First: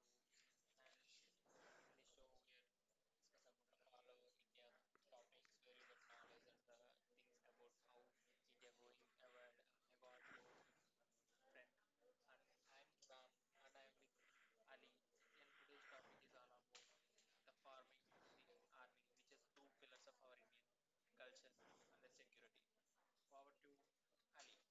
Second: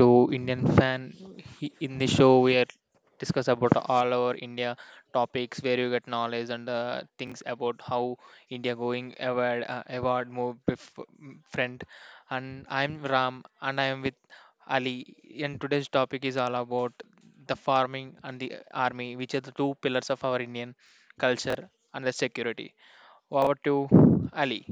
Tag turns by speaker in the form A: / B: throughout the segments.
A: to Indian Fan. In the show, we are discuss about all our India topics where you get knowledge and things about how India going award, award friend. And I'm Ram, and I'm with Ali. And today's topic is all about the farming and the army, which are the two pillars of our Indian culture and the security. Over to Ali.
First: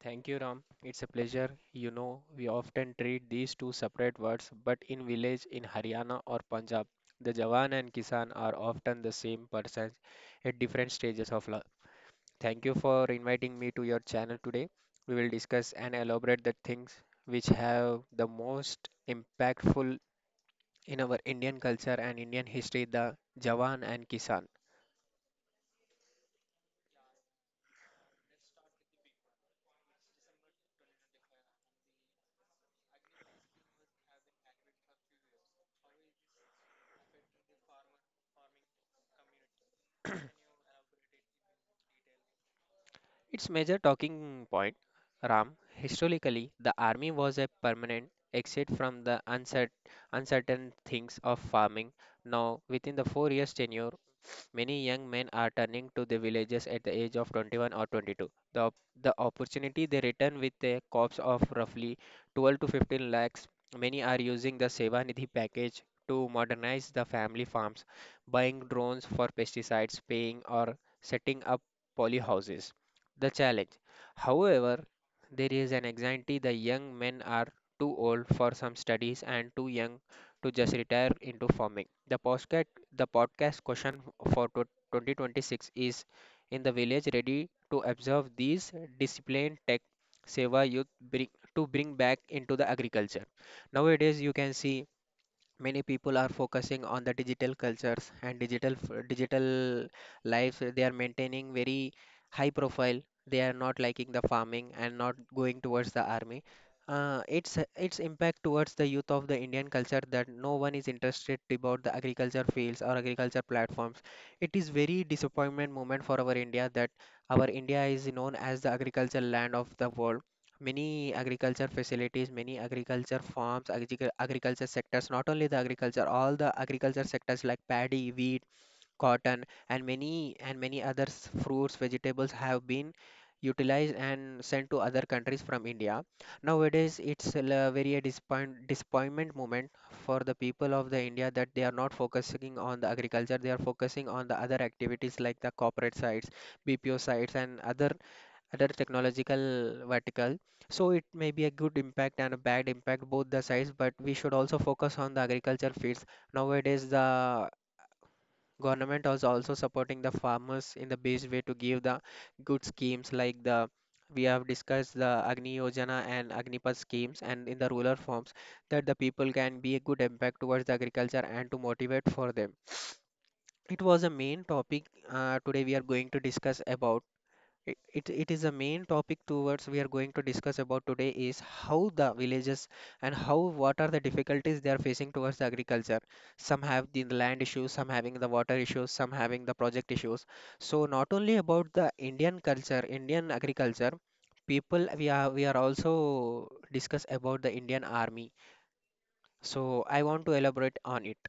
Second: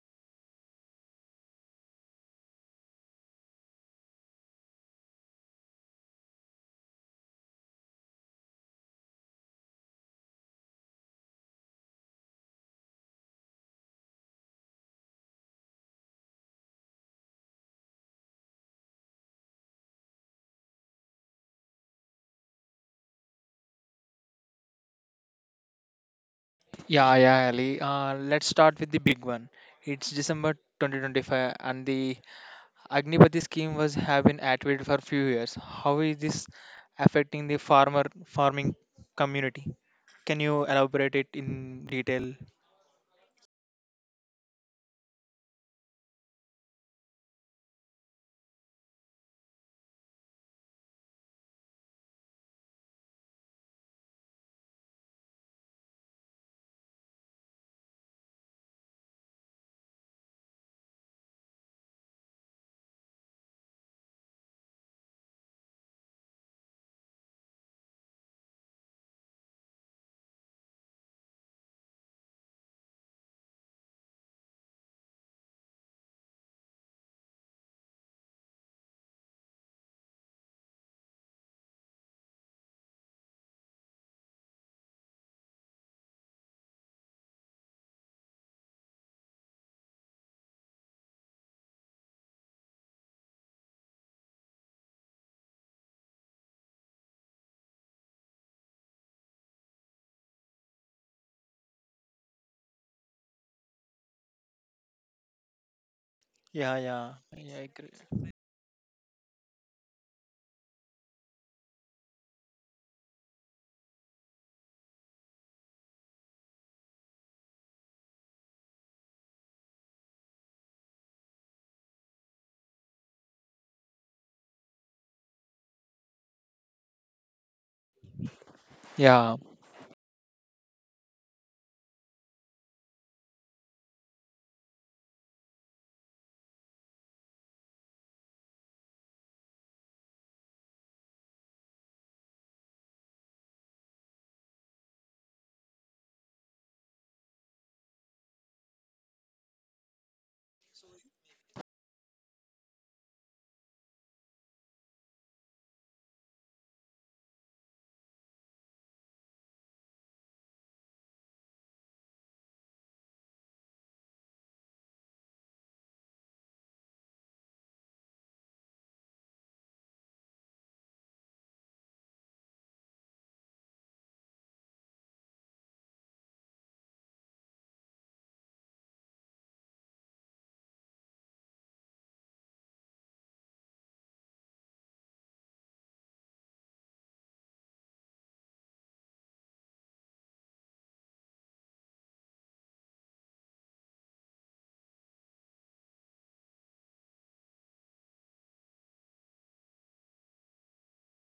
B: Thank you, Ram. It's a pleasure. You know, we often treat these two separate words, but in village in Haryana or Punjab, the Jawan and Kisan are often the same persons at different stages of life. Thank you for inviting me to your channel today. We will discuss and elaborate the things which have the most impactful in our Indian culture and Indian history, the Jawan and Kisan.
A: Yeah, yeah, Ali. Let's start with the big one. It's December 2025, and the Agnipati scheme was have been activated for few years. How is this affecting the farmer farming community? Can you elaborate it in detail?
B: Its major talking point, Ram, historically, the army was a permanent exit from the uncertain things of farming. Now, within the 4 years tenure, many young men are turning to the villages at the age of 21 or 22. The opportunity they return with a corpse of roughly 12 to 15 lakhs. Many are using the Seva Nidhi package to modernize the family farms, buying drones for pesticides, paying or setting up polyhouses. The challenge, however, there is an anxiety the young men are too old for some studies and too young to just retire into farming. The podcast question for 2026 is, in the village, ready to observe these disciplined tech seva youth to bring back into the agriculture. Nowadays, you can see many people are focusing on the digital cultures and digital lives. They are maintaining very high profile, they are not liking the farming and not going towards the army.
A: Yeah, yeah,
B: uh,
A: yeah,
B: its
A: I
B: its
A: agree.
B: impact towards the youth of the Indian culture that no one is interested about the agriculture fields or agriculture platforms. It is very disappointment moment for our India that our India is known as the agriculture land of the world. Many agriculture facilities, many agriculture farms, agriculture sectors, not only the agriculture, all the agriculture sectors like paddy, wheat,
A: Yeah,
B: cotton, and many other fruits, vegetables have been utilized and sent to other countries from India. Nowadays, it's a disappointment moment for the people of the India that they are not focusing on the agriculture, they are focusing on the other activities like the corporate sites, BPO sites, and other technological vertical. So it may be a good impact and a bad impact, both the sides, but we should also focus on the agriculture fields. Nowadays, the government is also supporting the farmers in the best way to give the good schemes like the we have discussed the Agni Yojana and Agnipath schemes, and in the rural forms, that the people can be a good impact towards the agriculture and to motivate for them. It was a main topic. Today we are going to discuss about it. Is a main topic towards we are going to discuss about today is how the villages and how what are the difficulties they are facing towards the agriculture. Some have the land issues, some having the water issues, some having the project issues. So not only about the Indian culture, Indian agriculture people, we are also discuss about the Indian army. So I want to elaborate on it.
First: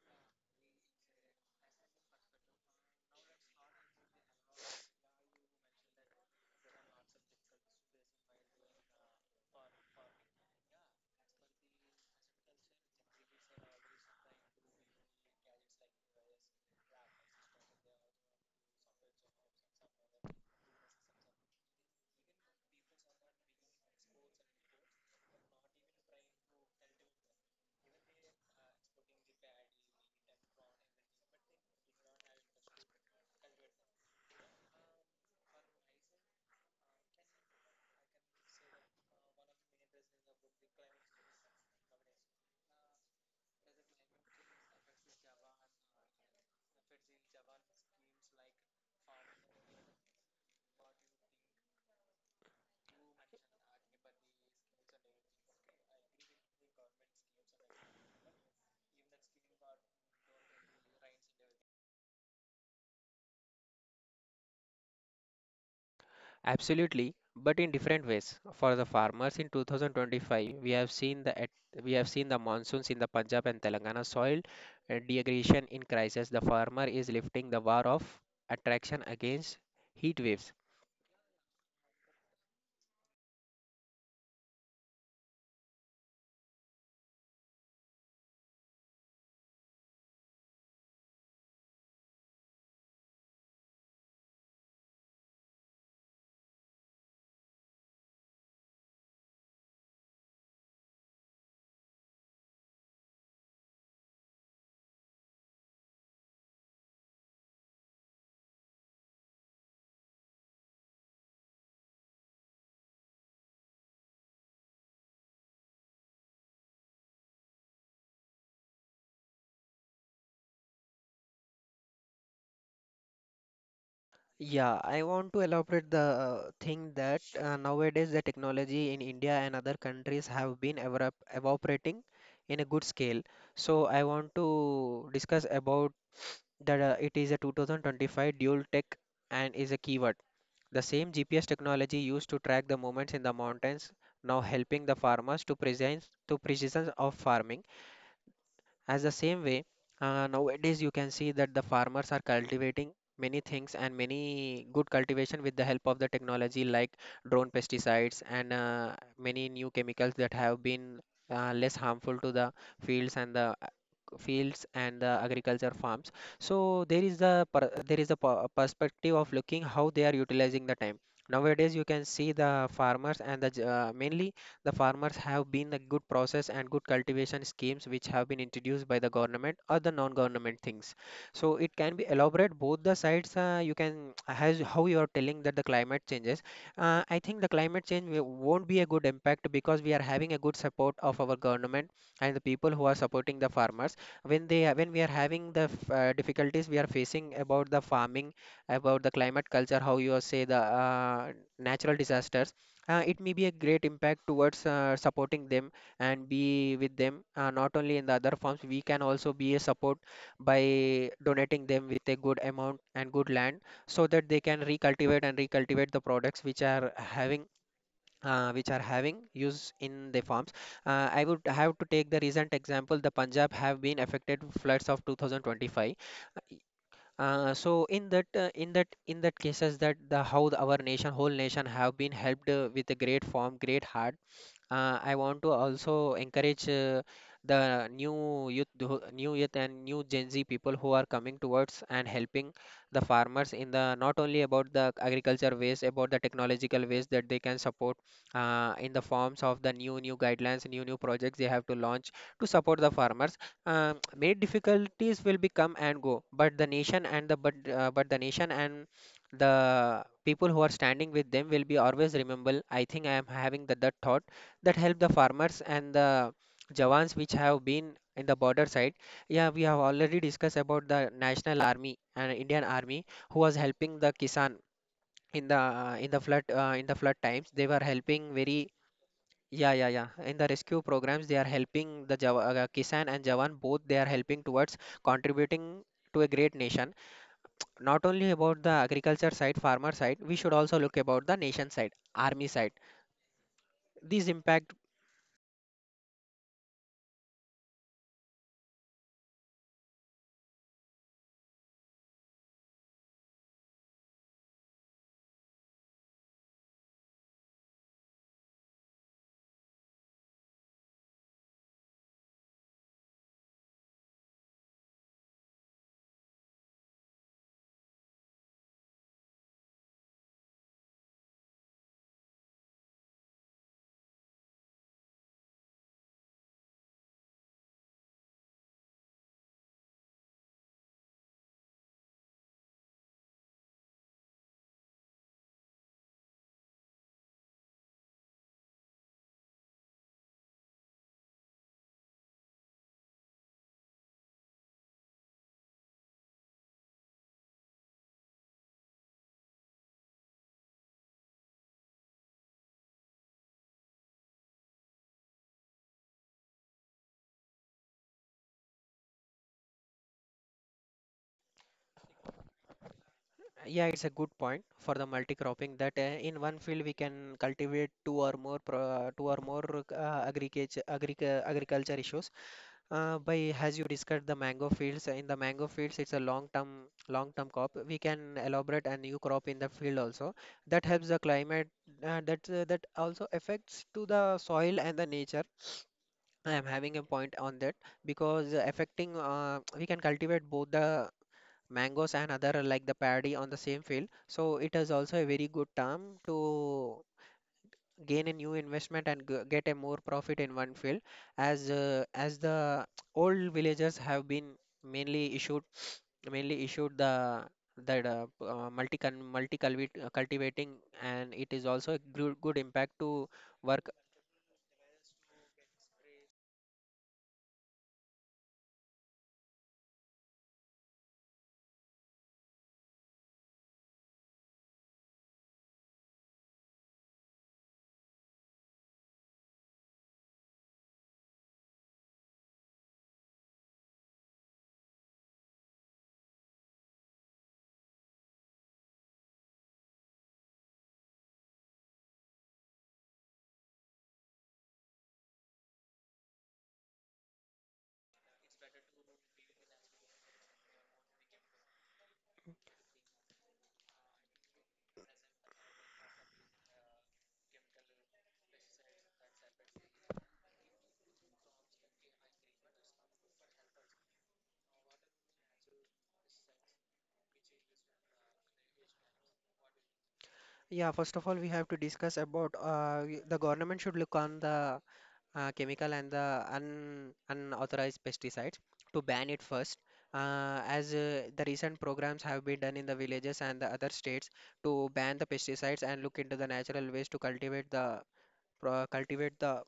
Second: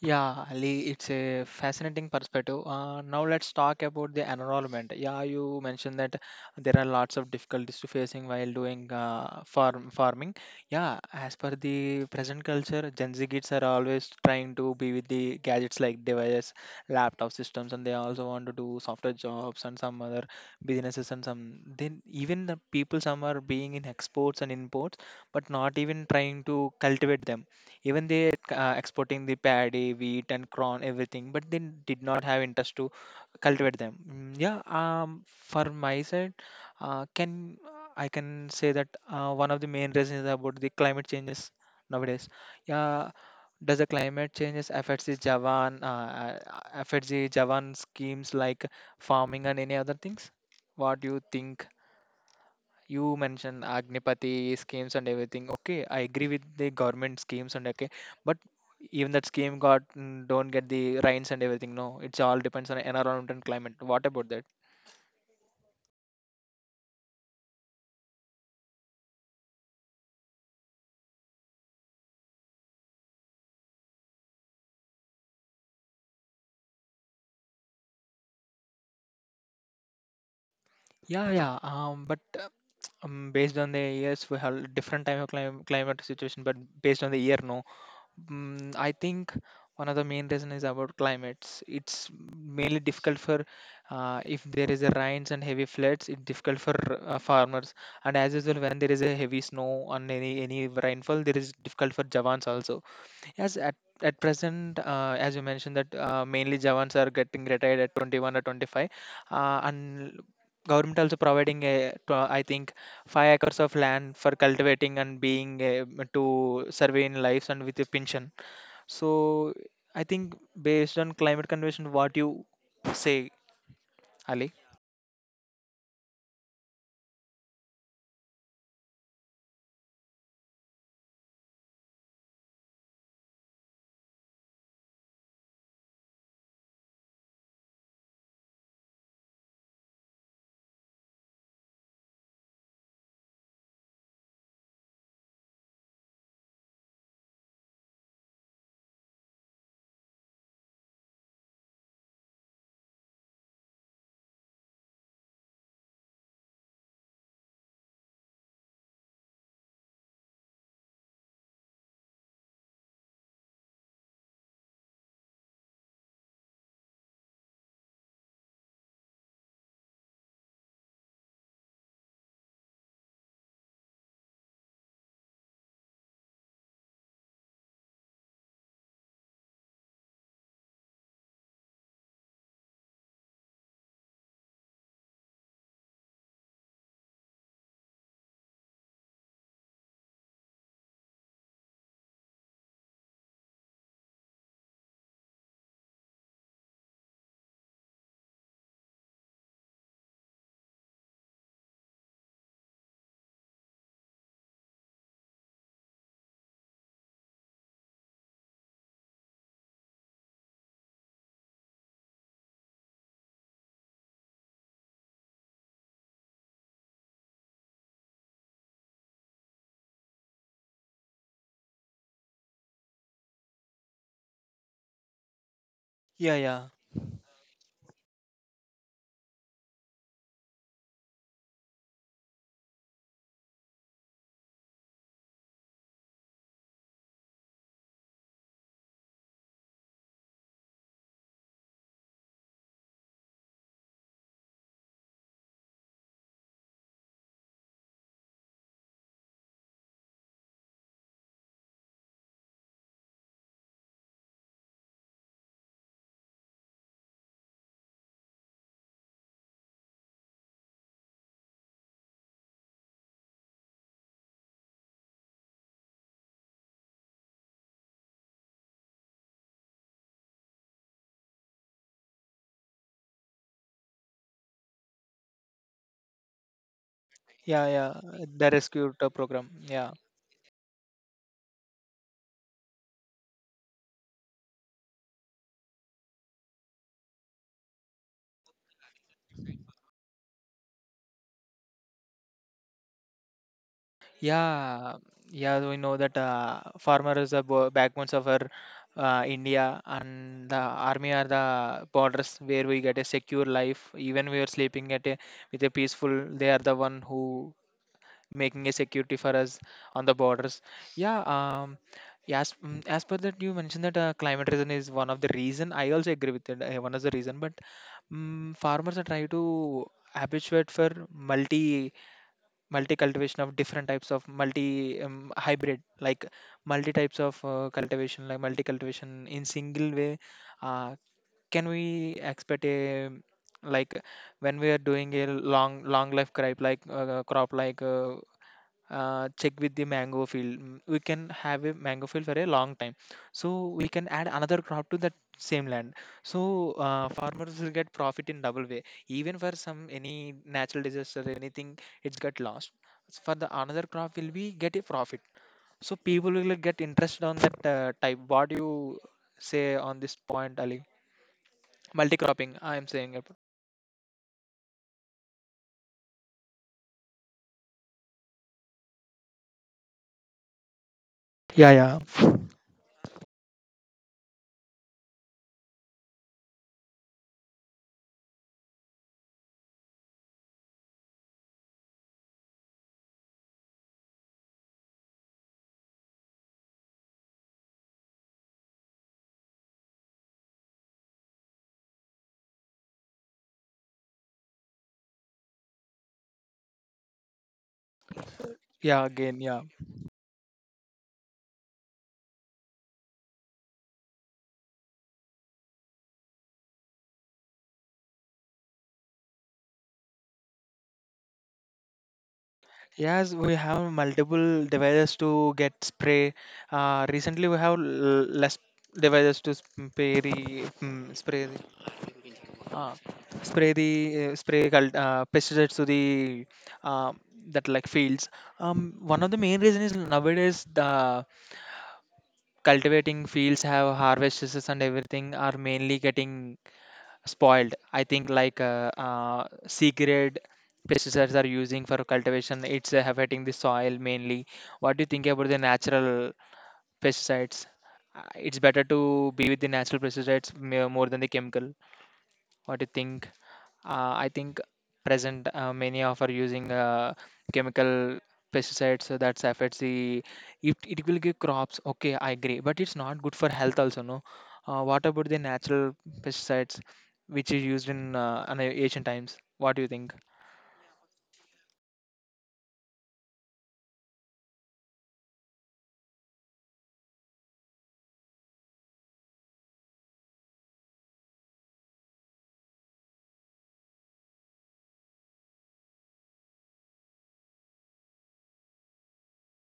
A: Yeah, Ali, it's a fascinating perspective. Now let's talk about the environment. Yeah, you mentioned that there are lots of difficulties to facing while doing farming. Yeah, as per the present culture, Gen Z kids are always trying to be with the gadgets like devices, laptop systems, and they also want to do software jobs and some other businesses and some. Then even the people some are being in exports and imports, but not even trying to cultivate them, even they exporting the paddy, wheat and corn, everything, but they did not have interest to cultivate them. Yeah. For my side, can I can say that one of the main reasons is about the climate changes nowadays. Yeah, does the climate changes affects the javan schemes like farming and any other things? What do you think? You mentioned Agnipati schemes and everything. Okay, I agree with the government schemes and okay, but even that scheme got, don't get the rains and everything. No, it's all depends on environment and climate. What about that?
B: Absolutely, but in different ways. For the farmers in 2025, we have seen we have seen the monsoons in the Punjab and Telangana soil degradation in crisis. The farmer is lifting the war of attraction against heat waves.
A: Yeah, yeah. But Based on the years, we have different type of climate situation. But based on the year, no. I think one of the main reason is about climates. It's mainly difficult for if there is a rains and heavy floods. It's difficult for farmers, and as usual, when there is a heavy snow and any rainfall, there is difficult for Javans also. Yes, at present, as you mentioned that mainly Javans are getting retired at 21 or 25, and government also providing I think 5 acres of land for cultivating and being to surveying lives and with a pension. So I think based on climate convention, what you say, Ali?
B: Yeah, I want to elaborate the thing that nowadays the technology in India and other countries have been evaporating in a good scale. So I want to discuss about that, it is a 2025 dual tech and is a keyword. The same GPS technology used to track the movements in the mountains now helping the farmers to precise to precision of farming as the same way. Nowadays you can see that the farmers are cultivating many things and many good cultivation with the help of the technology like drone pesticides, and many new chemicals that have been less harmful to the fields and the uh, fields and the agriculture farms. So there is the per- there is a perspective of looking how they are utilizing the time. Nowadays, you can see the farmers and the mainly the farmers have been the good process and good cultivation schemes which have been introduced by the government or the non-government things. So it can be elaborate both the sides. You can as how you are telling that the climate changes. I think the climate change won't be a good impact because we are having a good support of our government and the people who are supporting the farmers. When we are having the difficulties we are facing about the farming, about the climate culture, how you are say the natural disasters. It may be a great impact towards supporting them and be with them. Not only in the other forms we can also be a support by donating them with a good amount and good land, so that they can recultivate and recultivate the products which are having use in the farms. I would have to take the recent example. The Punjab have been affected floods of 2025.
A: Yeah, yeah,
B: So, in that cases that the how our nation whole nation have been helped with a great form great heart. I want to also encourage the new youth, who- new youth and new Gen Z people who are coming towards and helping the farmers in the not only about the agriculture ways, about the technological ways that they can support in the forms of the new guidelines, new projects they have to launch to support the farmers. Many difficulties will be come and go, but the nation and the people who are standing with them will be always rememberable. I think I am having that thought that help the farmers and the jawans which have been in the border side. Yeah, we have already discussed about the national army and Indian army who was helping the kisan in the in the flood times
A: yeah,
B: they were
A: yeah.
B: helping
A: The
B: very
A: rescue to program. Yeah,
B: yeah in the rescue programs they are helping the kisan and jawan both they are helping towards contributing to a great nation. Not only about the agriculture side farmer side we should also look about the nation side army side these impact.
A: yeah, yeah. We know that farmer is the backbones of our India, and the army are the borders where we get a secure life. Even we are sleeping at a with a peaceful. They are the one who making a security for us on the borders. Yeah, yes, as per that you mentioned that climate reason is one of the reason. I also agree with it. One of the reason, but farmers are trying to habituate for multi cultivation of different types of multi hybrid, like multi types of cultivation, like multi cultivation in single way. uh, can we expect a like when we are doing a long long life crop like, check with the mango field. We can have a mango field for a long time, so we can add another crop to that same land, so farmers will get profit in double way. Even for some any natural disaster, anything, it's got lost. So, for the another crop will be get a profit, so people will get interest on that type. What do you say on this point, Ali? Multi cropping, I am saying it.
B: Yeah, it's a good point for the multi-cropping that in one field we can cultivate two or more
A: Yeah,
B: agriculture
A: yeah,
B: issues. By as you discussed the mango fields, in the mango fields it's a long-term crop. We can elaborate a new crop in the field also. That helps the climate. That also affects to the soil and the nature. I am having a point on that because affecting we can cultivate both the mangoes and other like the paddy on the same field. So it is also a very good term to gain a new
A: yeah,
B: investment and
A: again, yeah.
B: get a more profit in one field as the old villagers have been mainly issued mainly issued the that multi cultivating, and it is also a good, good impact to
A: Yes, we
B: work.
A: have multiple devices to get spray. Recently, we have less devices to spray spray the uh, spray pesticides to the uh, that like fields. One of the main reason is nowadays the cultivating fields have harvests and everything are mainly getting spoiled. I think like C grade pesticides are using for cultivation. It's affecting the soil mainly. What do you think about the natural pesticides? It's better to be with the natural pesticides more than the chemical. What do you think? I think present many of are using chemical pesticides, so that affects the it will give crops. Okay, I agree, but it's not good for health also. No, what about the natural pesticides which is used in an ancient times? What do you think?
B: Yeah, first of all we have to discuss about the government should look on the chemical and the un unauthorized pesticides to ban it first. As the recent programs have been done in the villages and the other states to ban the pesticides and look into the natural ways to cultivate the pro- cultivate the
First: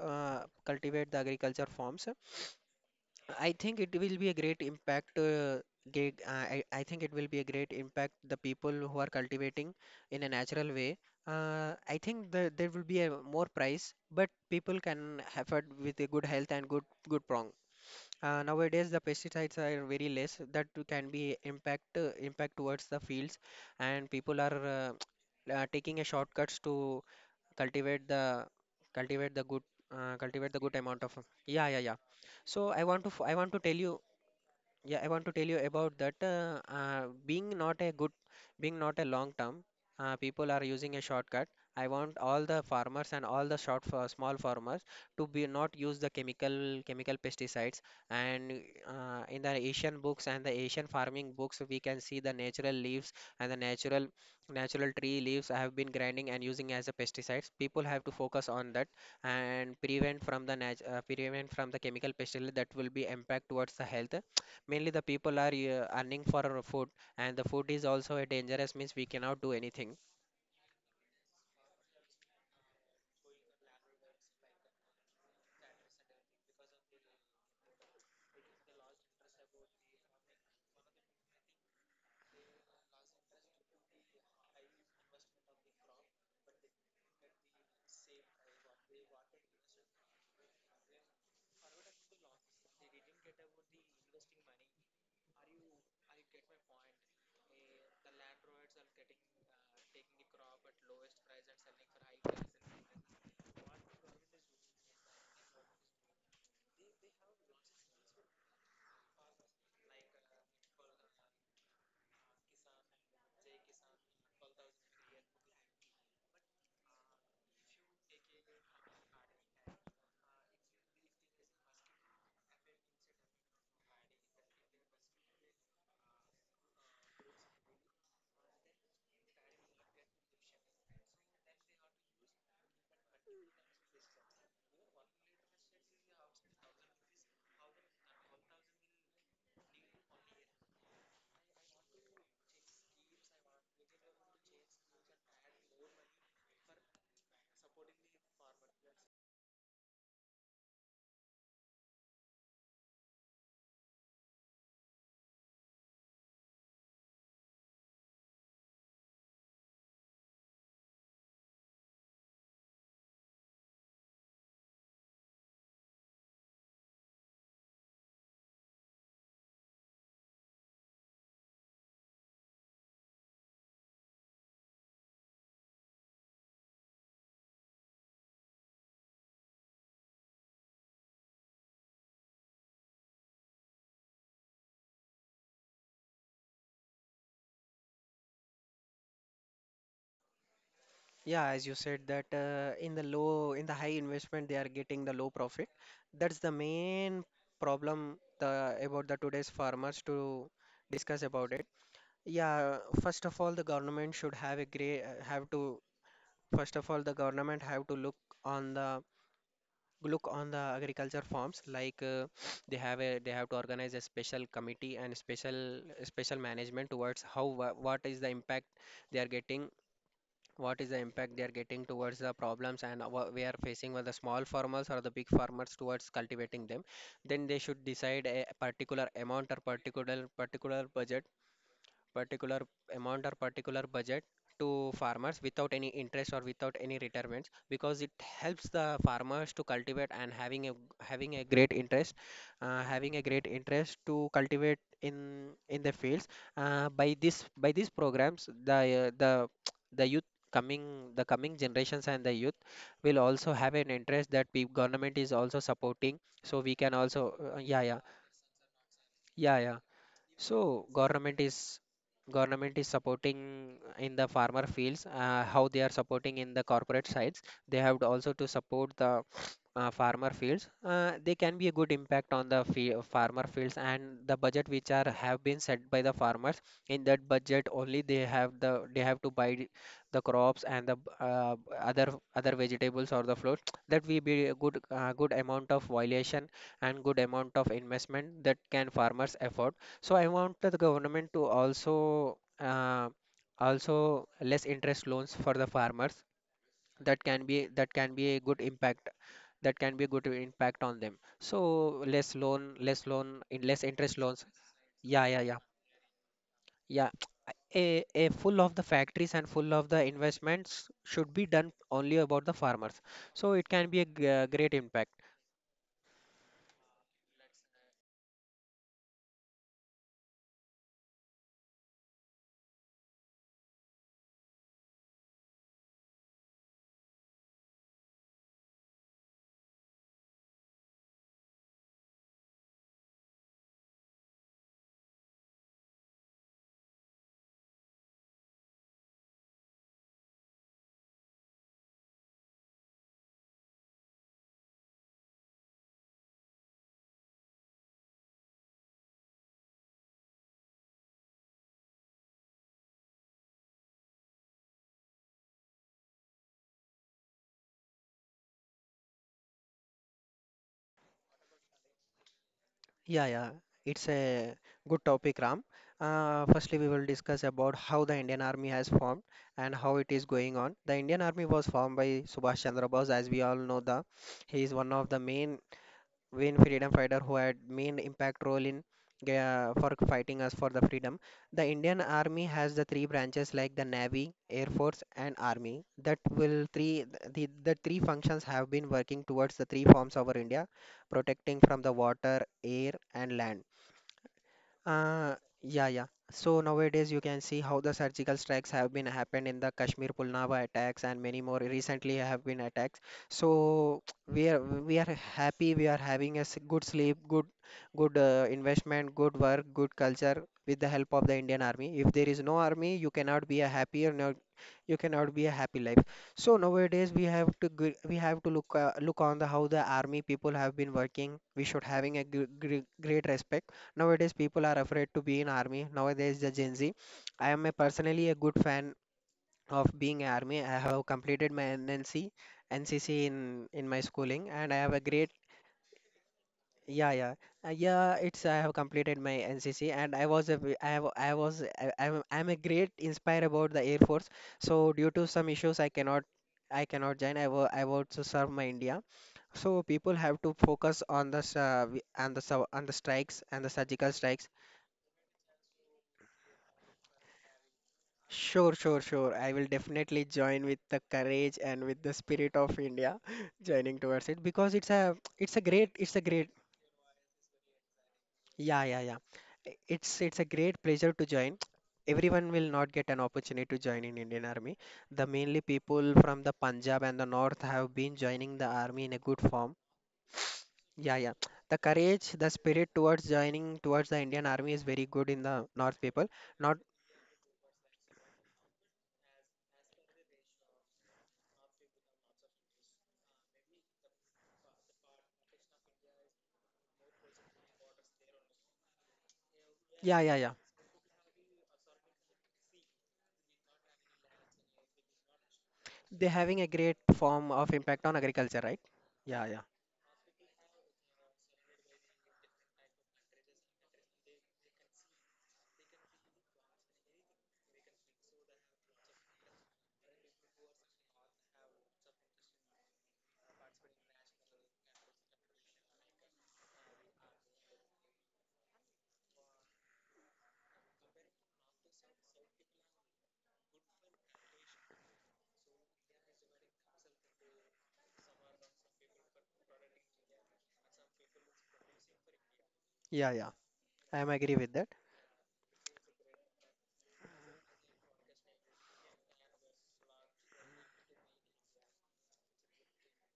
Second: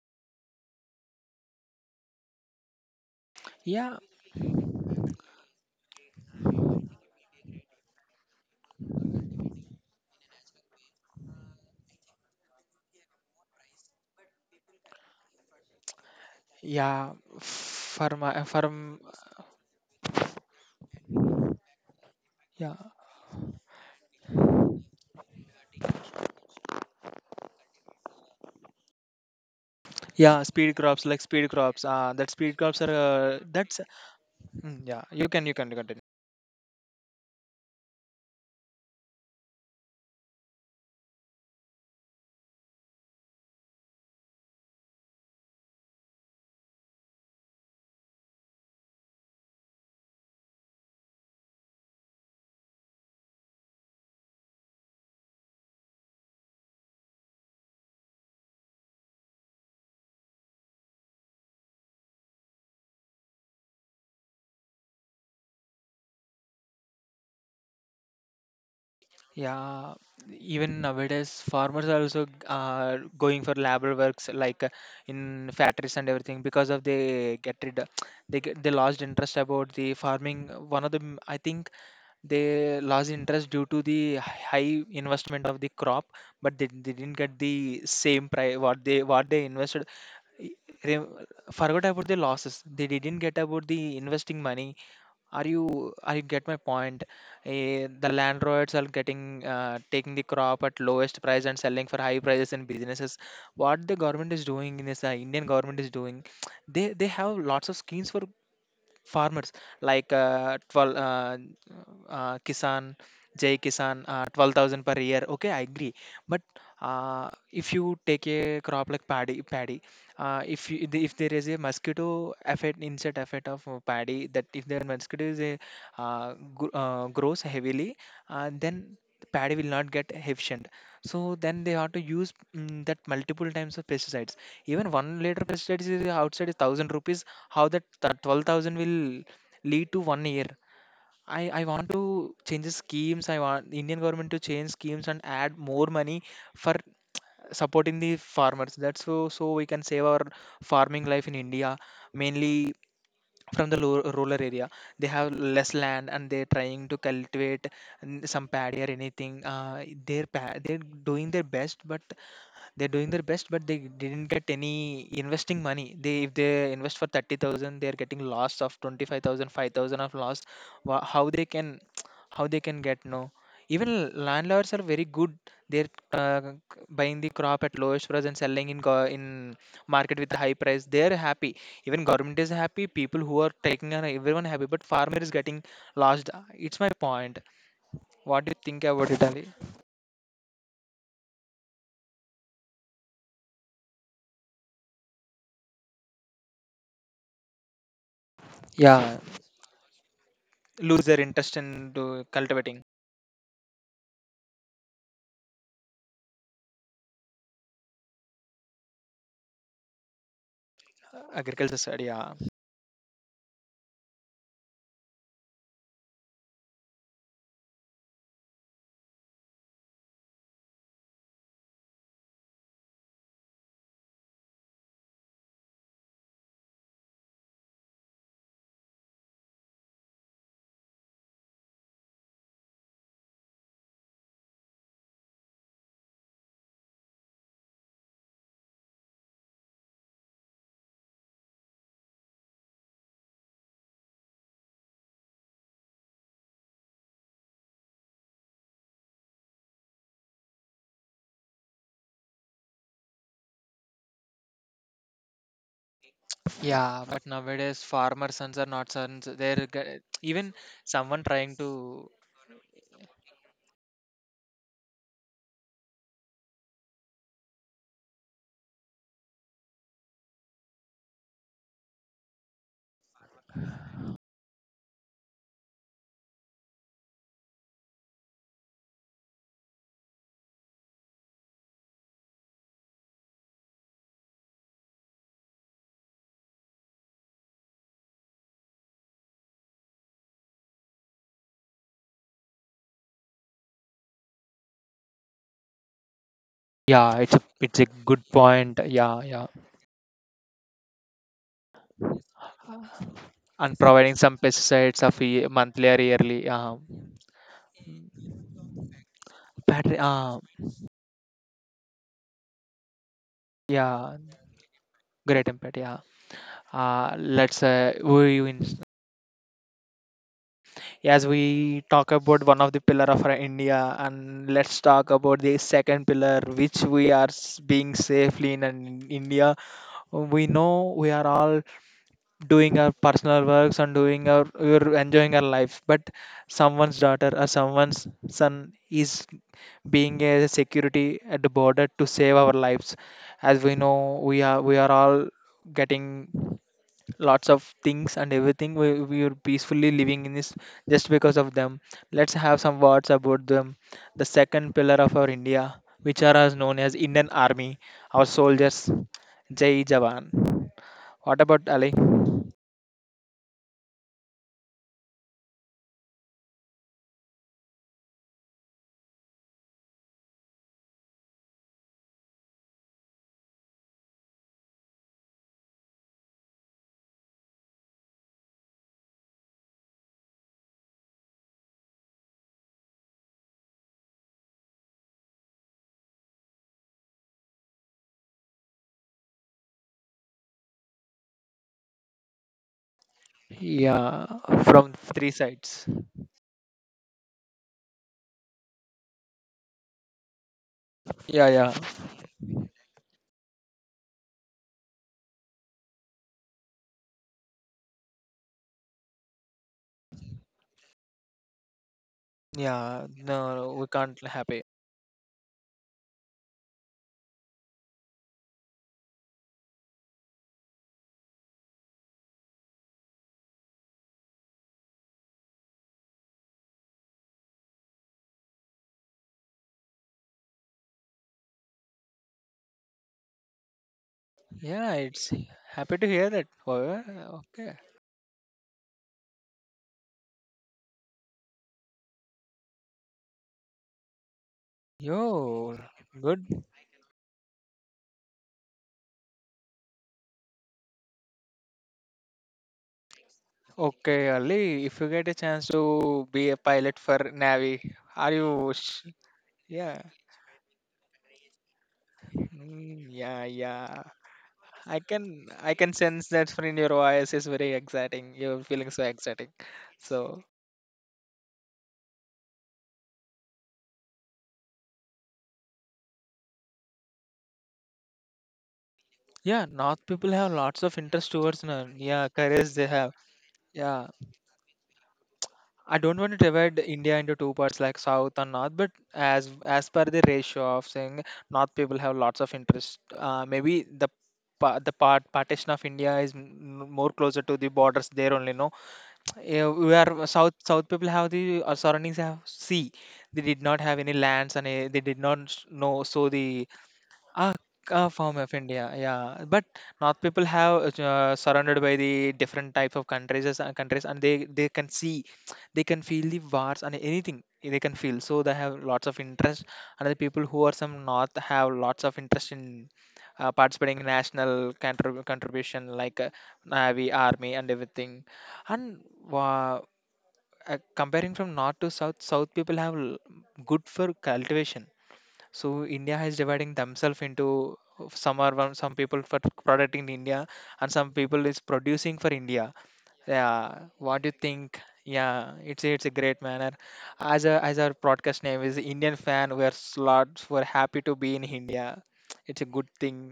B: cultivate the agriculture forms. I think it
A: Yeah,
B: will be a great impact. I think it will be a great impact the people who are cultivating in a natural way. I think there will be a more price, but people can afford with a good health and
A: yeah,
B: good prong.
A: for my for
B: Nowadays, the
A: m-
B: pesticides are very less. That can be impact
A: yeah,
B: towards the fields, and people are taking a shortcuts to cultivate the cultivate the good
A: yeah,
B: cultivate the good
A: speed
B: amount
A: crops,
B: of
A: like speed
B: yeah yeah
A: crops.
B: yeah
A: That speed
B: so
A: crops
B: I
A: are
B: want to I want to tell
A: that's
B: you. Yeah,
A: yeah.
B: I want to tell
A: You
B: you
A: can
B: about
A: continue.
B: that. Being not a long term, people are using a shortcut. I want all the farmers and all the short for small farmers to be not use the chemical pesticides. And in the Asian books and the Asian farming books, we can see the natural leaves and the natural tree leaves have been grinding and using as a pesticides. People have to focus on that and prevent from the nat prevent from the chemical pesticide that will be impact towards the health, mainly the people are earning for our food, and the food is also a dangerous means we cannot do
A: Yeah,
B: anything.
A: even nowadays, farmers are also going for labor works like in factories and everything because of they get rid, they get, they lost interest about the farming. One of them, I think they lost interest due to the high investment of the crop, but they didn't get the same price what they invested. re- Forgot about the losses. They didn't get about the investing money. Are you? Are you get my point? Eh, the landlords are getting taking the crop at lowest price and selling for high prices in businesses. What the government is doing in this, Indian government is doing, they have lots of schemes for farmers like 12 kisan, jai kisan, 12,000 per year, okay, I agree, but if you take a crop like paddy, if there is a mosquito effect, insect effect of paddy, that if the mosquito grows heavily, then the paddy will not get efficient, so then they have to use, that multiple times of pesticides. Even 1 liter pesticides is outside is 1,000 rupees. How that 12,000 will lead to 1 year? I want to change the schemes. I want Indian government to change schemes and add more money for supporting the farmers. That's so we can save our farming life in India. Mainly from the rural area, they have less land and they're trying to cultivate some paddy or anything. Uh, they're doing their best, but they didn't get any investing money. They, if they invest for 30,000, they're getting loss of 25,000, 5,000 of loss. How they can, how they can get? No, even landlords are very good. They're uh, buying the crop at lowest price and selling in market with a high price. They're happy, even government is happy, people who are taking and everyone happy, but farmer is getting lost. It's my point. What do you think about it, Ali?
B: Yeah, as you said that in the low, in the high investment, they are getting the low profit. That's the main problem, the about the
A: Yeah.
B: today's farmers to
A: Lose
B: discuss
A: their
B: about
A: interest
B: it.
A: in
B: Yeah,
A: cultivating
B: first of all, the government should have a great have to first of all the government have to look on the agriculture farms
A: agriculture
B: like
A: side. Yeah.
B: they have a they have to organize a special committee and special management towards how what is the impact they are getting, what is the impact they are getting towards the problems, and we are facing with the small farmers or the big farmers towards cultivating them. Then they should decide a particular amount or particular budget, particular amount or particular budget to farmers without any interest or without any retirements, because it helps the farmers to cultivate and having a having a great interest, having a great interest to cultivate in the fields. By this by these programs the the youth, coming the coming generations and the youth will also have an interest that we government is also supporting, so we can
A: Yeah, but
B: also yeah,
A: nowadays
B: yeah,
A: farmer sons are not sons
B: yeah,
A: they're
B: yeah.
A: even
B: So
A: someone
B: government
A: trying
B: is,
A: to,
B: government is supporting in the farmer fields, how they are supporting in the corporate sides. They have to also to support the farmer fields. They can be a good impact on the farmer fields and the budget which are have been set by the farmers. In that budget only they have they have to buy the crops and the other other vegetables or the fruits. That will be a good amount of violation and good amount of investment that can farmers afford. So I want the government to also also less interest loans for the farmers.
A: yeah,
B: That can be
A: it's a
B: that can
A: good
B: be a good
A: point,
B: impact.
A: yeah, yeah.
B: That can be a good impact on them. So less loan, in
A: And
B: less
A: providing
B: interest
A: some
B: loans.
A: pesticides of
B: Yeah, yeah, yeah,
A: monthly or yearly.
B: yeah. A full of the factories and full of
A: Battery.
B: the investments should be done only about the farmers. So it can be a
A: Yeah.
B: great impact.
A: Great impact. Yeah. Let's who are you in As we talk about one of the pillar of our India, and let's talk about the second pillar, which we are being safely in an India. We know we are all doing our personal works and doing our, we're enjoying our life, but someone's daughter or someone's son is being a security at the border to save our lives. As we know, we are all getting lots of things and everything. We are peacefully living in this just because of them. Let's have some words about them, the second pillar of our India, which are as known as Indian Army, our soldiers. Jai jawan. What about, Ali?
B: Yeah, yeah, it's a good topic, Ram. Firstly, we will discuss about how the Indian Army has formed and how it is going on. The Indian Army was formed by Subhash Chandra Bose, as we all know. The he is one of the main Wayne freedom fighter who had main impact role in for fighting us for the freedom. The Indian Army has the three branches like the Navy, Air Force, and Army. That will three, the three functions have been working towards the three forms over India, protecting from the water, air, and land.
A: Yeah, from three
B: Uh, yeah,
A: sides.
B: yeah. So nowadays you can see how the surgical strikes have been happened in the Kashmir Pulnama attacks and many
A: Yeah,
B: more
A: yeah,
B: recently have been attacks. So we are, we are happy, we are having a good sleep, good good investment, good work, good culture with the help of the Indian Army. If there is no army,
A: yeah.
B: you cannot be a
A: No, we
B: happier.
A: can't
B: No,
A: happy.
B: you cannot be a happy life. So nowadays we have to we have to look look on the how the army people have been working, we should having a great respect. Nowadays people are afraid to be in army, nowadays the Gen Z, I am a personally a good fan of being army. I have completed my NNC in my schooling and I have
A: Yeah,
B: a great,
A: it's happy to hear that. Oh,
B: yeah,
A: yeah,
B: yeah,
A: okay.
B: yeah. It's I have completed my NCC, and I was a I have, I was, I'm I'm a great inspire about the Air Force. So due to some issues,
A: Yo, good.
B: I cannot join. I will, I want to serve my India. So people have to focus on the on the on the strikes and the surgical
A: Okay,
B: strikes.
A: Ali, if you get a chance to be a pilot for Navy, are
B: Sure,
A: you?
B: sure, sure. I will
A: Yeah.
B: definitely join with the courage and with the spirit of India,
A: Yeah,
B: joining
A: yeah.
B: towards it because it's a
A: I
B: great,
A: can
B: it's a
A: sense
B: great.
A: that in your voice is very exciting. You're
B: Yeah,
A: feeling
B: yeah,
A: so
B: yeah.
A: exciting.
B: It's a
A: So
B: great pleasure to join. Everyone will not get an opportunity to join in Indian Army. The mainly people from the Punjab and the North have been joining the army in a good
A: yeah,
B: form.
A: North people have lots of
B: Yeah, yeah.
A: interest towards,
B: The courage,
A: yeah,
B: the
A: careers
B: spirit
A: they have.
B: towards joining towards
A: Yeah.
B: the Indian Army is very good in the North
A: I don't
B: people.
A: want to
B: Not,
A: divide India into two parts like South and North, but as per the ratio of saying North people have lots of interest. Maybe the partition of India is more closer to the borders there only. No, eh, we
B: yeah,
A: are
B: yeah, yeah.
A: South people have the surroundings have sea. They did not have any lands and they did not know
B: They're
A: so
B: having a
A: the
B: great form
A: Ah,
B: of impact on
A: form of
B: agriculture, right?
A: India,
B: Yeah,
A: yeah.
B: yeah,
A: But North people have surrounded by the different types of countries, countries, and they can see, they can feel the wars and anything they can feel. So they have lots of interest, and the people who are some North have lots of interest in participating in national contribution like navy, army, and everything. And uh, Comparing from North to South, South people have good for cultivation, so India is dividing themselves into some people for product in India and some people is producing for India.
B: yeah, yeah.
A: Yeah,
B: I
A: what
B: am
A: do you
B: agree with
A: think?
B: that.
A: Yeah, it's a great manner. As a as our broadcast name is Indian fan, we are slots. We're happy to be in India. It's a good thing.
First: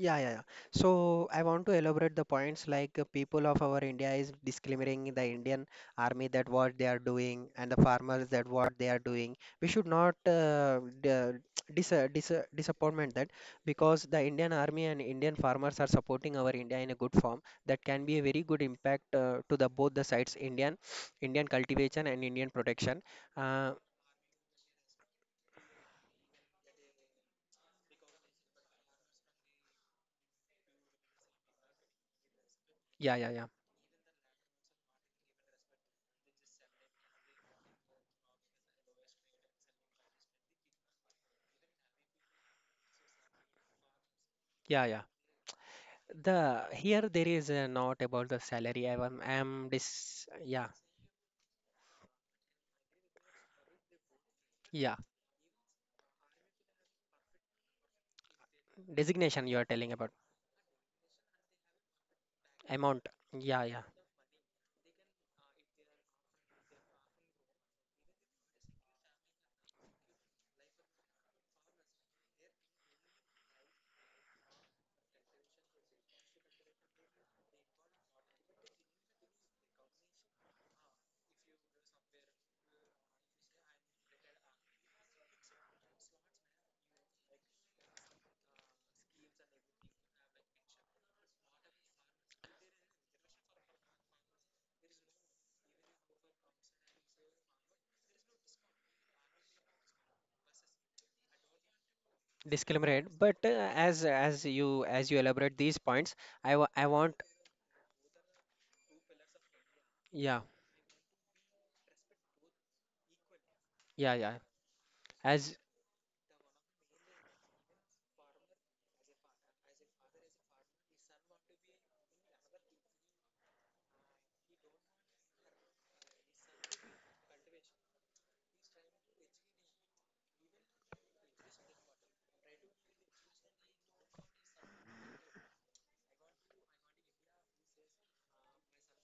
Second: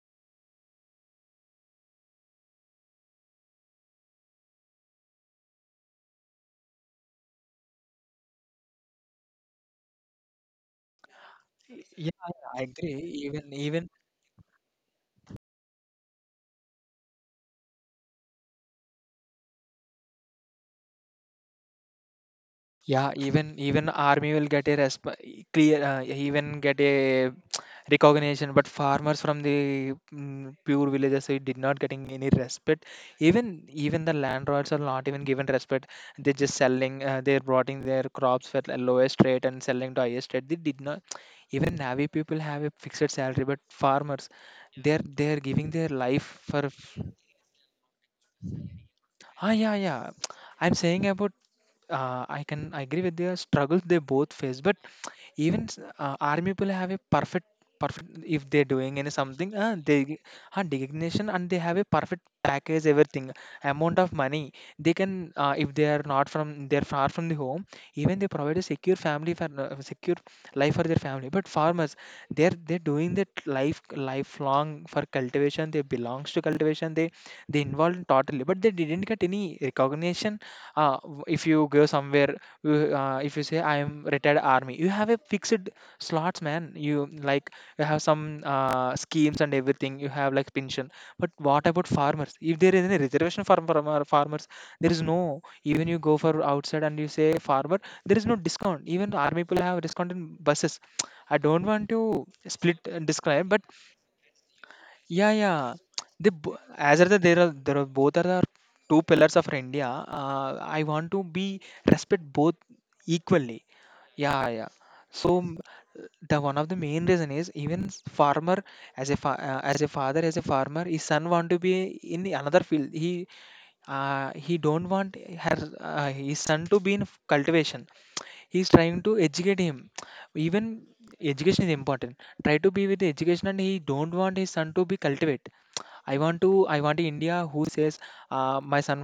B: Yeah, yeah, yeah. So I want to elaborate the points like people of our India is discriminating the Indian army that what they are doing and the farmers that what they are doing. We should not
A: Yeah, I agree.
B: disappointment that,
A: Even
B: because the Indian army and Indian farmers are supporting our India in a good form. That can be a very good impact to the both the sides, Indian, Indian cultivation and Indian protection.
A: Yeah, even
B: Uh,
A: even army will get a clear, even get a recognition. But farmers from the pure villages, they did not getting any respect.
B: yeah, yeah,
A: Even
B: yeah,
A: even the landlords are not even given respect. They're just selling. They're brought in their crops at the lowest rate and selling to highest rate. They did not. Even navy people have a fixed salary, but farmers,
B: yeah, yeah.
A: they're giving their life
B: The
A: for.
B: here there is not about the salary. I am I
A: Ah,
B: am
A: yeah, yeah.
B: dis, yeah,
A: I'm saying about I can agree with their struggles they both face, but
B: yeah,
A: army people have a perfect if they're doing any
B: designation
A: something
B: you are telling
A: they
B: about,
A: designation, and they have a perfect package,
B: amount.
A: everything,
B: Yeah, yeah,
A: amount of money they can. If they are not from, they're far from the home, even they provide a secure family for, secure life for their family. But farmers, they're doing that lifelong for cultivation. They belongs to cultivation, they involved totally, but they didn't get any recognition. If you go somewhere, if you say I am retired army, you have a fixed slots, man. You, like, you have some schemes and everything, you have like pension. But what about farmers? If there is any reservation for farmer, farmers, there is no. Even you go for outside and you say farmer, there is no discount. Even army people have discount in buses. I don't want to split
B: disclaimer ahead.
A: and
B: But
A: describe, but
B: as you, as you
A: yeah,
B: elaborate
A: yeah.
B: these points,
A: The bo-
B: I
A: as are
B: want,
A: the, there are both are the two pillars of India.
B: yeah,
A: I want to be respect both equally.
B: yeah, yeah,
A: Yeah, yeah. So
B: as
A: m- the one of the main reason is farmer, as a father, as a farmer, his son want to be in another field. He, he don't want her, his son to be in cultivation. He's trying to educate him. Even education is important, try to be with education, and he don't want his son to be cultivate. I want a who says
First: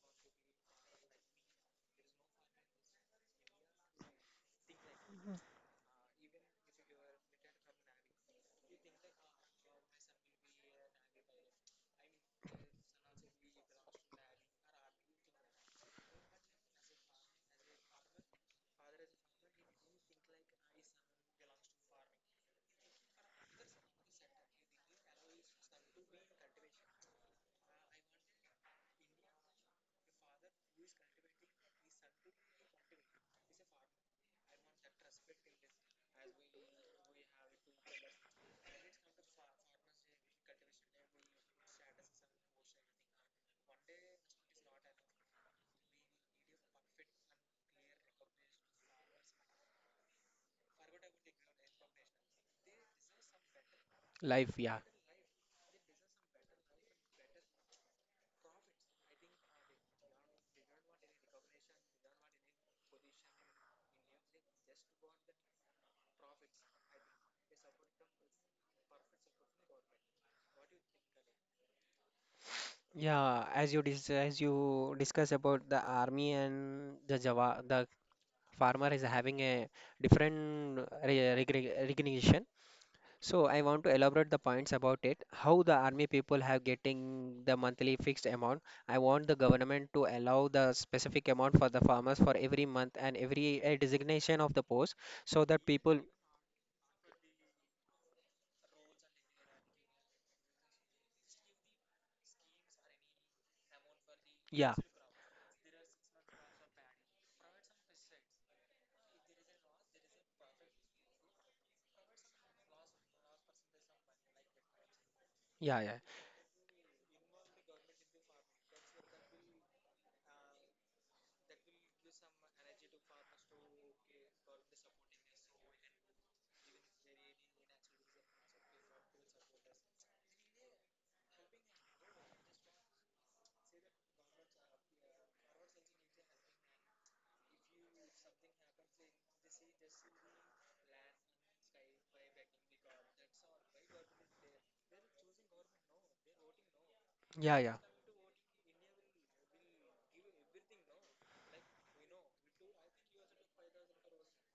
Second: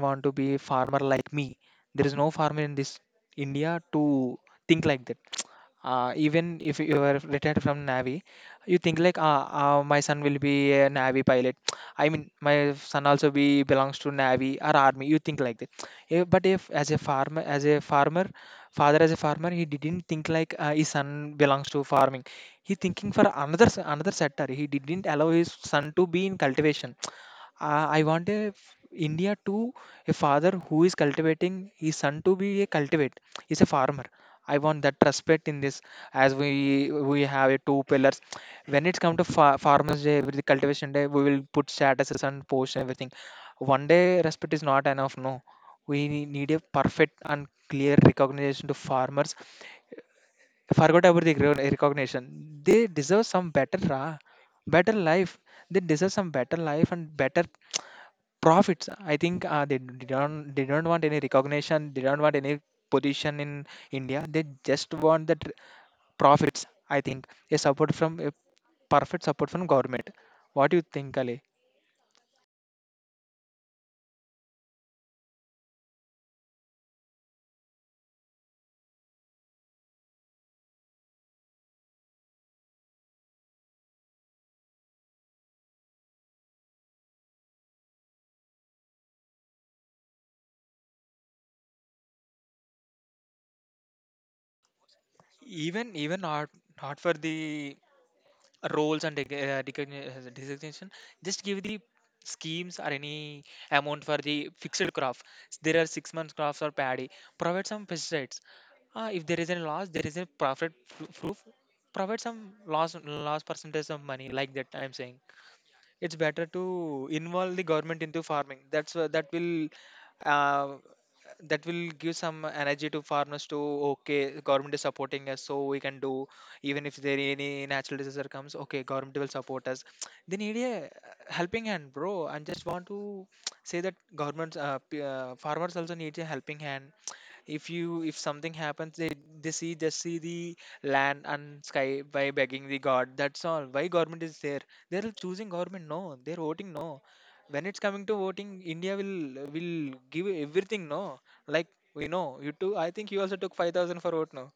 A: want to be a farmer like me. There is no farmer in this India to think like that. Even if you are retired from Navy, you think like, my son will be a Navy pilot. I mean, my son also be belongs to Navy or Army. You think like that. But if as a farmer, as a farmer, father as a farmer, he didn't think like, his son belongs to farming. He thinking for another sector. He didn't allow his son to be in cultivation. I want a f- India to a father who is cultivating his son to be a cultivate. He's a farmer. I want that respect in this, as we have a two pillars. When it's come to farmers day, with the cultivation day, we will put statuses and post everything. One day respect is not enough. No, we need a perfect and clear recognition to farmers. Forgot about the recognition. They deserve some better,
B: life, yeah,
A: better life. They deserve some better life and better profits. I think, don't, they don't want any recognition, they don't want any position in India, they just want the profits, I think. A support from a perfect support from government. What do you think, Ali?
B: yeah, as you dis, as you discuss about the army and the Java, the farmer is having a different recognition. So I want to elaborate the points about it, how the army people have getting the monthly fixed amount. I want the government to allow the specific amount for the farmers for every month and every designation of the post, so that
A: even
B: people,
A: even not not for the roles and designation, just give the schemes or any amount for the
B: yeah,
A: fixed crop. There are 6 months crops or paddy, provide some pesticides. Uh, if there is a loss, there is a profit, proof, provide some loss percentage of money, like that I'm saying.
B: yeah, yeah,
A: It's better to involve the government into farming. That will, uh, that will give some energy to farmers to, okay, government is supporting us, so we can do. Even if there any natural disaster comes, okay, government will support us. They need a helping hand, bro. I just want to say that governments, farmers also need a helping hand. If you, if something happens, they see, just see the land and sky by begging the god. That's all. Why government is there? They're choosing government, no? They're voting, no?
B: yeah,
A: When
B: yeah,
A: it's coming to voting, India will give everything, no? Like, we know you too, I think you also took 5000 for vote, no?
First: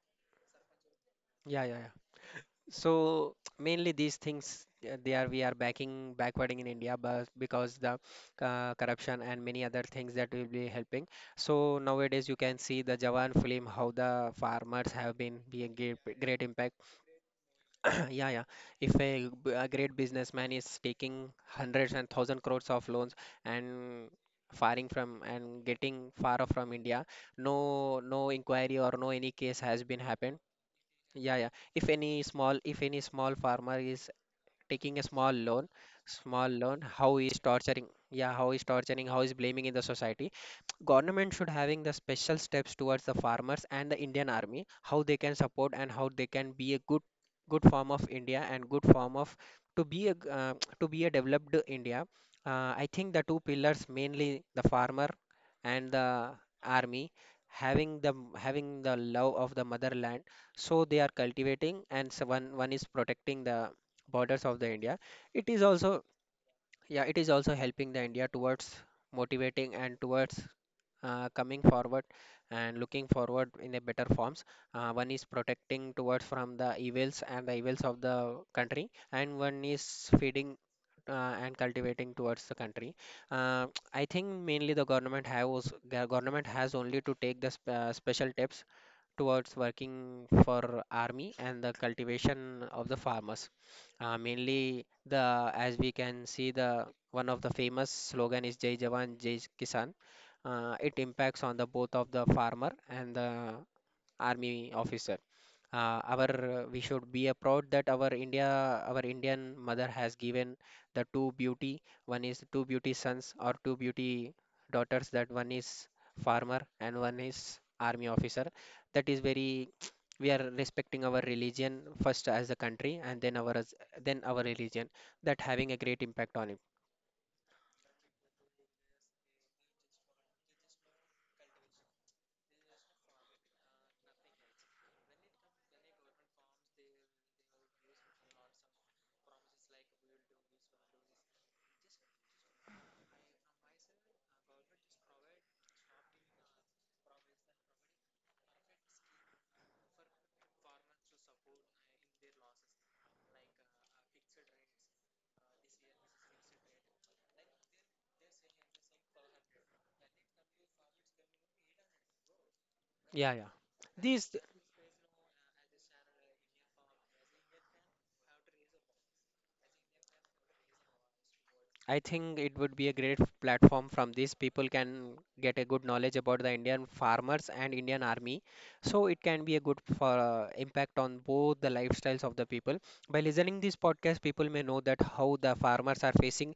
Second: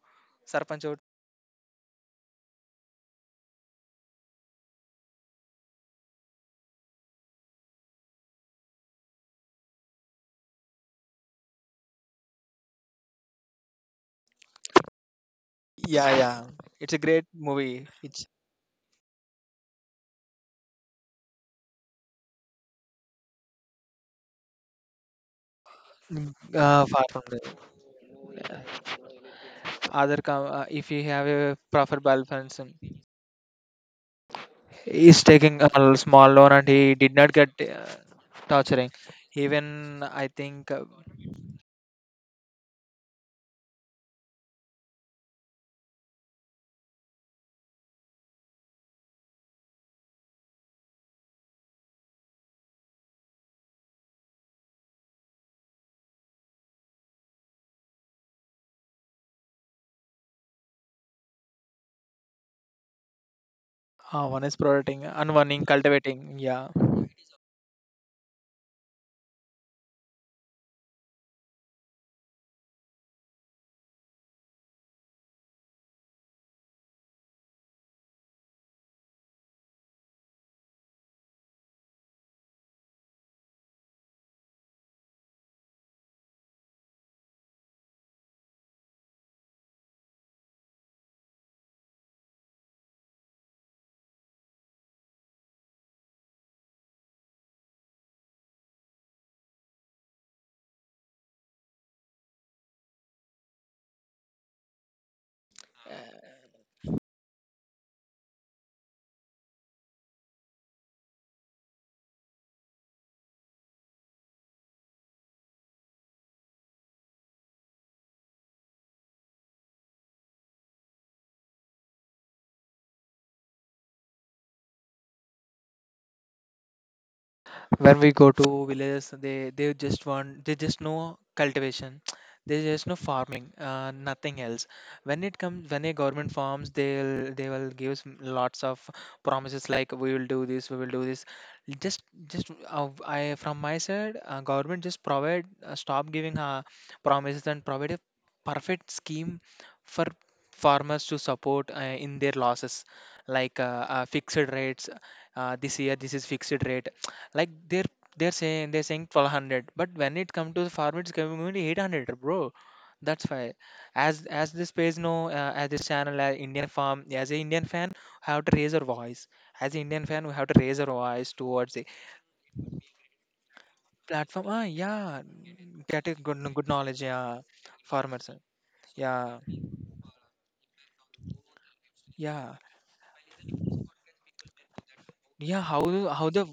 A: Sarpanch vote.
B: yeah, yeah, yeah. So mainly these things they are, we are backing backwarding in India but because the corruption and many other things that will be helping. So nowadays you can see the Jawan film how the farmers have been being great,
A: Yeah,
B: great
A: yeah,
B: impact.
A: it's a great movie, it's,
B: Yeah, yeah. If a, a great businessman is taking hundreds and thousand crores of loans and firing from and getting far off from
A: far
B: India,
A: from the
B: no, no inquiry or no any case has been happened.
A: if you have
B: Yeah, yeah.
A: a
B: If
A: proper
B: any small
A: balance,
B: if any small farmer is taking a
A: he's taking a small
B: small
A: loan and
B: loan,
A: he did
B: how
A: not
B: is
A: get,
B: torturing? Yeah, how is
A: torturing.
B: torturing? How is
A: Even
B: blaming in the
A: I
B: society?
A: think,
B: Government should having the special steps towards the farmers and the Indian army, how they can support and how they can be a good good form of India and good form of to be a to be a developed India. Uh, I think the two pillars mainly the farmer and the army having the having the love of the motherland, so they are cultivating and so one, one is protecting the
A: one
B: borders
A: is
B: of the India.
A: protecting and
B: It
A: one
B: is
A: in
B: also,
A: cultivating, yeah.
B: yeah, it is also helping the India towards motivating and towards coming forward and looking forward in a better forms. One is protecting towards from the evils and the evils of the country, and one is feeding and cultivating towards the country. Uh, I think mainly the government has only to take the sp special tips towards working for army and the cultivation of the farmers. Mainly the, as we can see, the one of the famous slogan is Jai Jawan Jai Kisan. Uh, it impacts on the both of the farmer and the army officer. Uh, our we should be a proud that our India, our Indian mother has given the two beauty, one is two beauty sons or two beauty daughters, that one is farmer and one is army officer. That is very we are respecting our religion first as a country and then our then our religion. That having a great impact on it,
A: When we go to villages, they just want, they just know cultivation, they just know farming, nothing else. When it comes, when a government farms, they'll, they will give us lots of promises like, we will do this, we will do this. Just just uh, i from my side, government just provide, stop giving, promises and provide a perfect scheme for farmers to support, in their losses, like, fixed rates. Uh, this year this is fixed rate. Like, they're saying, they're saying 1200, but when it comes to the farm, it's coming only 800, bro. That's
B: yeah, yeah,
A: why, as
B: these.
A: this page know, as this channel, Indian farm, as an Indian fan, we have to raise our voice. As an Indian fan, we have to raise our voice towards the
B: I think it would be a great platform from this.
A: platform. Ah,
B: People can
A: yeah,
B: get a good
A: get
B: knowledge
A: a
B: about the
A: good
B: Indian
A: knowledge. Yeah,
B: farmers and Indian
A: farmers.
B: army. So it
A: Yeah,
B: can be a good for impact on both the lifestyles of the
A: yeah,
B: people. By listening this podcast, people may know that how the
A: yeah. How
B: farmers are
A: the
B: facing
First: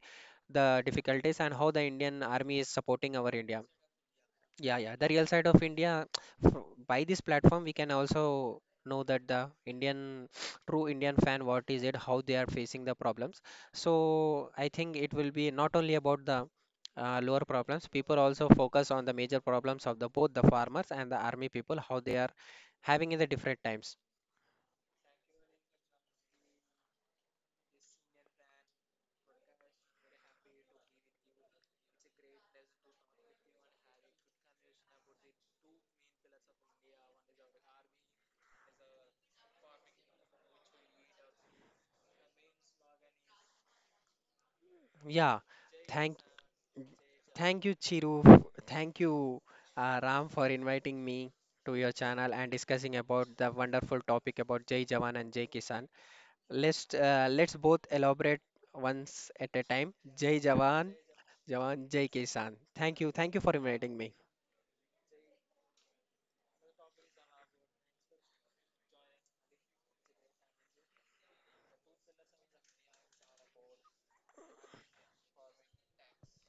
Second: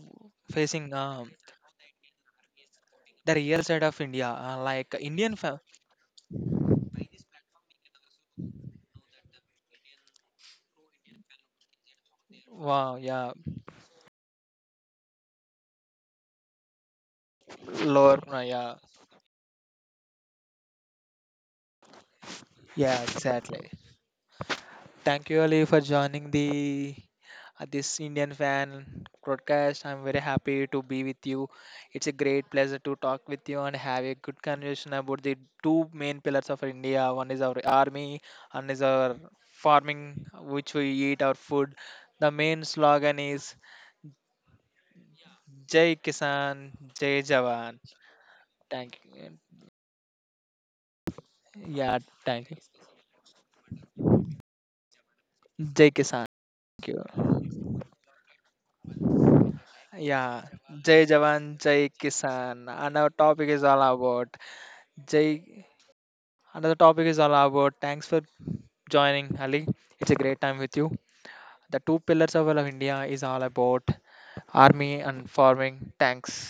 B: the
A: facing,
B: difficulties and how the Indian army is supporting our
A: the real
B: India.
A: side of India,
B: Yeah,
A: like
B: yeah. The real
A: Indian
B: side of India, by this platform, we can also know that the Indian, true Indian fan, what is it, how they are facing
A: wow,
B: the
A: yeah,
B: problems. So I think it will be not only about the lower problems,
A: lower.
B: people
A: Uh,
B: also
A: yeah,
B: focus on the major problems of the both the farmers and the army people, how they are
A: yeah,
B: having in the different
A: exactly.
B: times.
A: Thank you, Ali, for joining the this Indian fan broadcast. I'm very happy to be with you. It's a great pleasure to talk with you and have a good conversation about the two main pillars of India. One is our army, and is our farming, which we eat our food. The main slogan is
B: Yeah.
A: Jai
B: Thank,
A: Kisan, Jai
B: thank you,
A: Jawan.
B: Chiru. Thank
A: Thank you.
B: you, Ram, for inviting me to your
A: Yeah,
B: channel
A: thank
B: and
A: you.
B: discussing about the wonderful topic about Jai Jawan and Jai Kisan.
A: Jai Kisan. Thank you.
B: Let's both elaborate once at a time. Jai
A: Yeah,
B: Jawan,
A: Jai Jawan, Jai
B: Jawan, Jai Kisan.
A: Kisan. And our
B: Thank you
A: topic
B: for
A: is all
B: inviting me.
A: about Jay, another topic is all about thanks for joining, Ali. It's a great time with you. The two pillars of all of India is all about army and farming. Thanks.